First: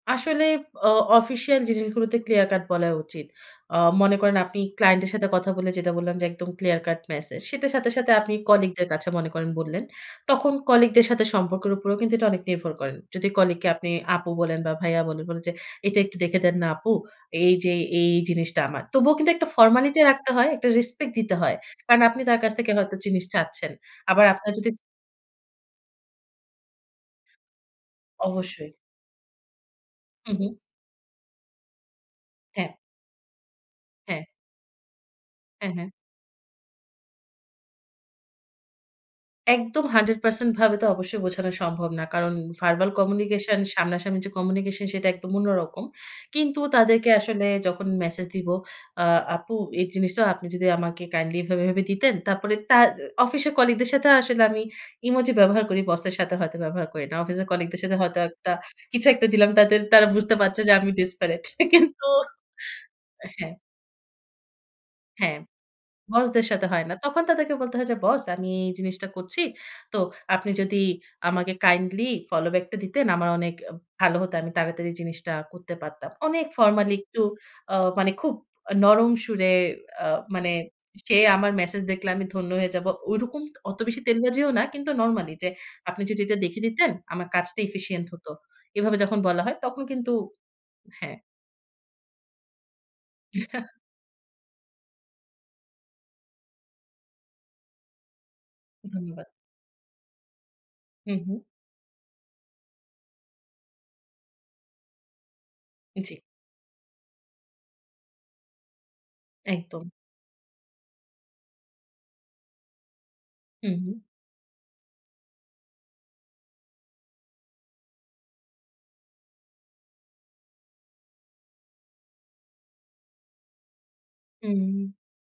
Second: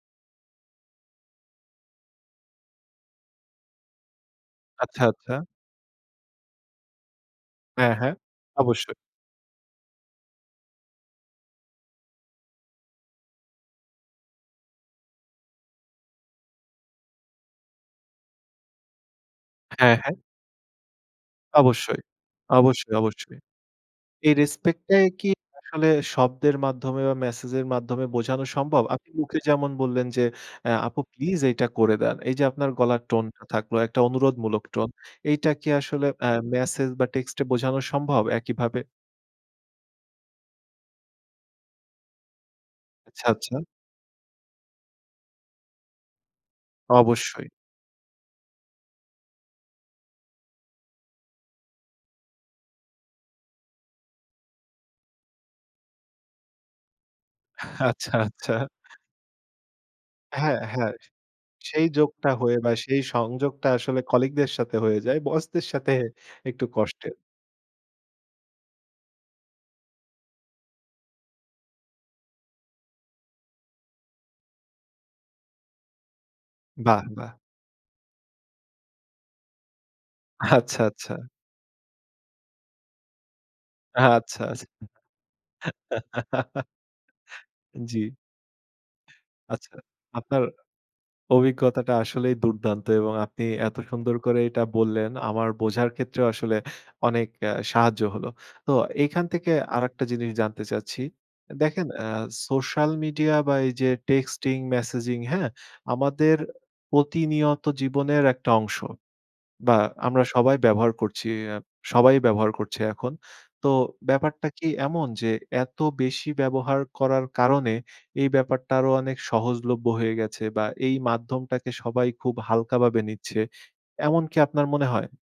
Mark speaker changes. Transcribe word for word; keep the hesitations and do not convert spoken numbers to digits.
Speaker 1: আসলে অ অফিসিয়াল জিনিসগুলোতে clear cut বলা উচিত। আ মনে করেন আপনি ক্লায়েন্ট
Speaker 2: আচ্ছা,
Speaker 1: এর সাথে
Speaker 2: আচ্ছা।
Speaker 1: কথা বলে যেটা বললাম যে একদম ক্লিয়ার কাট মেসেজ সে সাথে,
Speaker 2: হ্যাঁ,
Speaker 1: সাথে,
Speaker 2: হ্যাঁ,
Speaker 1: আপনি কলিগদের
Speaker 2: অবশ্যই।
Speaker 1: কাছে মনে করেন বললেন। তখন কলিগদের সাথে সম্পর্কের উপরেও কিন্তু এটা অনেক নির্ভর করেন। যদি কলিগকে আপনি আপু বলেন বা ভাইয়া বলে বলেন যে "এটা একটু দেখে দেন না আপু। এই যে এই জিনিসটা আমার।" তবুও কিন্তু একটা
Speaker 2: হ্যাঁ,
Speaker 1: ফর্মালিটি
Speaker 2: হ্যাঁ।
Speaker 1: রাখতে হয়, একটা রেসপেক্ট দিতে হয়। কারণ
Speaker 2: অবশ্যই,
Speaker 1: আপনি তার কাছ থেকে
Speaker 2: অবশ্যই,
Speaker 1: হয়তো জিনিস
Speaker 2: অবশ্যই,
Speaker 1: চাচ্ছেন। আবার
Speaker 2: এই
Speaker 1: আপনার যদি
Speaker 2: রেসপেক্টটাই কি আসলে শব্দের মাধ্যমে বা মেসেজের মাধ্যমে বোঝানো
Speaker 1: অবশ্যই।
Speaker 2: সম্ভব? আপনি মুখে যেমন বললেন যে,
Speaker 1: হুম, হুম।
Speaker 2: "এ আপু প্লিজ এইটা করে দেন।" এই যে আপনার
Speaker 1: হ্যাঁ।
Speaker 2: গলার টোনটা থাকলো একটা
Speaker 1: হ্যাঁ।
Speaker 2: অনুরোধমূলক টোন। এইটা কি
Speaker 1: হ্যাঁ, হ্যাঁ।
Speaker 2: আসলে আ মেসেজ বা টেক্সট এ বোঝানো সম্ভব একইভাবে?
Speaker 1: একদম hundred percent ভাবে তো অবশ্যই বোঝানো সম্ভব না। কারণ ভারবাল
Speaker 2: আচ্ছা, আচ্ছা।
Speaker 1: কমিউনিকেশন সামনাসামনি যে কমিউনিকেশন সেটা একদম অন্য রকম। কিন্তু তাদেরকে আসলে
Speaker 2: অবশ্যই।
Speaker 1: যখন মেসেজ দিব, আ আপু এই জিনিসটা আপনি যদি আমাকে কাইন্ডলি এভাবে, এভাবে দিতেন, তারপরে তার অফিসের কলিগদের সাথে আসলে আমি ইমোজি ব্যবহার করি, বসের সাথে হয়তো ব্যবহার করি না। অফিসের কলিগদের সাথে
Speaker 2: আচ্ছা,
Speaker 1: হয়তো একটা
Speaker 2: আচ্ছা
Speaker 1: কিছু একটা দিলাম তাদের তারা বুঝতে
Speaker 2: হ্যাঁ,
Speaker 1: পারছে যে আমি
Speaker 2: হ্যাঁ। স
Speaker 1: ডেসপারেট
Speaker 2: সেই
Speaker 1: কিন্তু
Speaker 2: যোগটা হয়ে বা সেই
Speaker 1: হ্যাঁ।
Speaker 2: সংযোগটা আসলে কলিগদের সাথে হয়ে যায়
Speaker 1: হ্যাঁ,
Speaker 2: বস দের সাথে
Speaker 1: বসদের
Speaker 2: একটু
Speaker 1: সাথে হয় না।
Speaker 2: কষ্টের।
Speaker 1: তখন তাদেরকে বলতে হয় যে, "বস, আমি এই জিনিসটা করছি। তো আপনি যদি আমাকে কাইন্ডলি ফলো ব্যাকটা দিতেন আমার অনেক ভালো হতো। আমি তাড়াতাড়ি জিনিসটা করতে পারতাম।" অনেক ফরমালি
Speaker 2: বাহ!
Speaker 1: একটু
Speaker 2: বাহ!
Speaker 1: আ মানে খুব নরম সুরে আ মানে
Speaker 2: আচ্ছা, আচ্ছা।
Speaker 1: সে আমার মেসেজ দেখলে আমি ধন্য হয়ে যাবো। ঐরকম অত বেশি
Speaker 2: আচ্ছা,
Speaker 1: তেলবাজিও না,
Speaker 2: আচ্ছা।
Speaker 1: কিন্তু নরমালি যে আপনি যদি এটা দেখে দিতেন আমার কাজটা
Speaker 2: জি।
Speaker 1: এফিশিয়েন্ট হত এভাবে যখন বলা হয়
Speaker 2: আচ্ছা।
Speaker 1: তখন কিন্তু
Speaker 2: আপনার
Speaker 1: হ্যাঁ।
Speaker 2: অভিজ্ঞতাটা আসলেই দুর্দান্ত এবং
Speaker 1: জি,
Speaker 2: আপনি
Speaker 1: হ্যাঁ
Speaker 2: এত সুন্দর করে এটা বললেন আমার বোঝার ক্ষেত্রেও আসলে অনেক আ সাহায্য হলো। তো এখান
Speaker 1: ধন্যবাদ।
Speaker 2: থেকে আরেকটা জিনিস জানতে চাচ্ছি।
Speaker 1: হুম, হুম।
Speaker 2: দেখেন আ সোশ্যাল মিডিয়া বা এই যে টেক্সটিং মেসেজিং, হ্যাঁ?
Speaker 1: জি।
Speaker 2: আমাদের প্রতিনিয়ত জীবনের একটা অংশ। বা
Speaker 1: একদম।
Speaker 2: আমরা সবাই ব্যবহার করছি আ সবাই ব্যবহার করছে এখন। তো
Speaker 1: হুম, হুম।
Speaker 2: ব্যাপারটা কি এমন যে এত বেশি ব্যবহার করার কারণে এই ব্যাপারটা আরো অনেক সহজলভ্য হয়ে গেছে বা এই মাধ্যমটাকে সবাই খুব হালকাভাবে নিচ্ছে? এমন কি আপনার মনে
Speaker 1: হুম।
Speaker 2: হয়?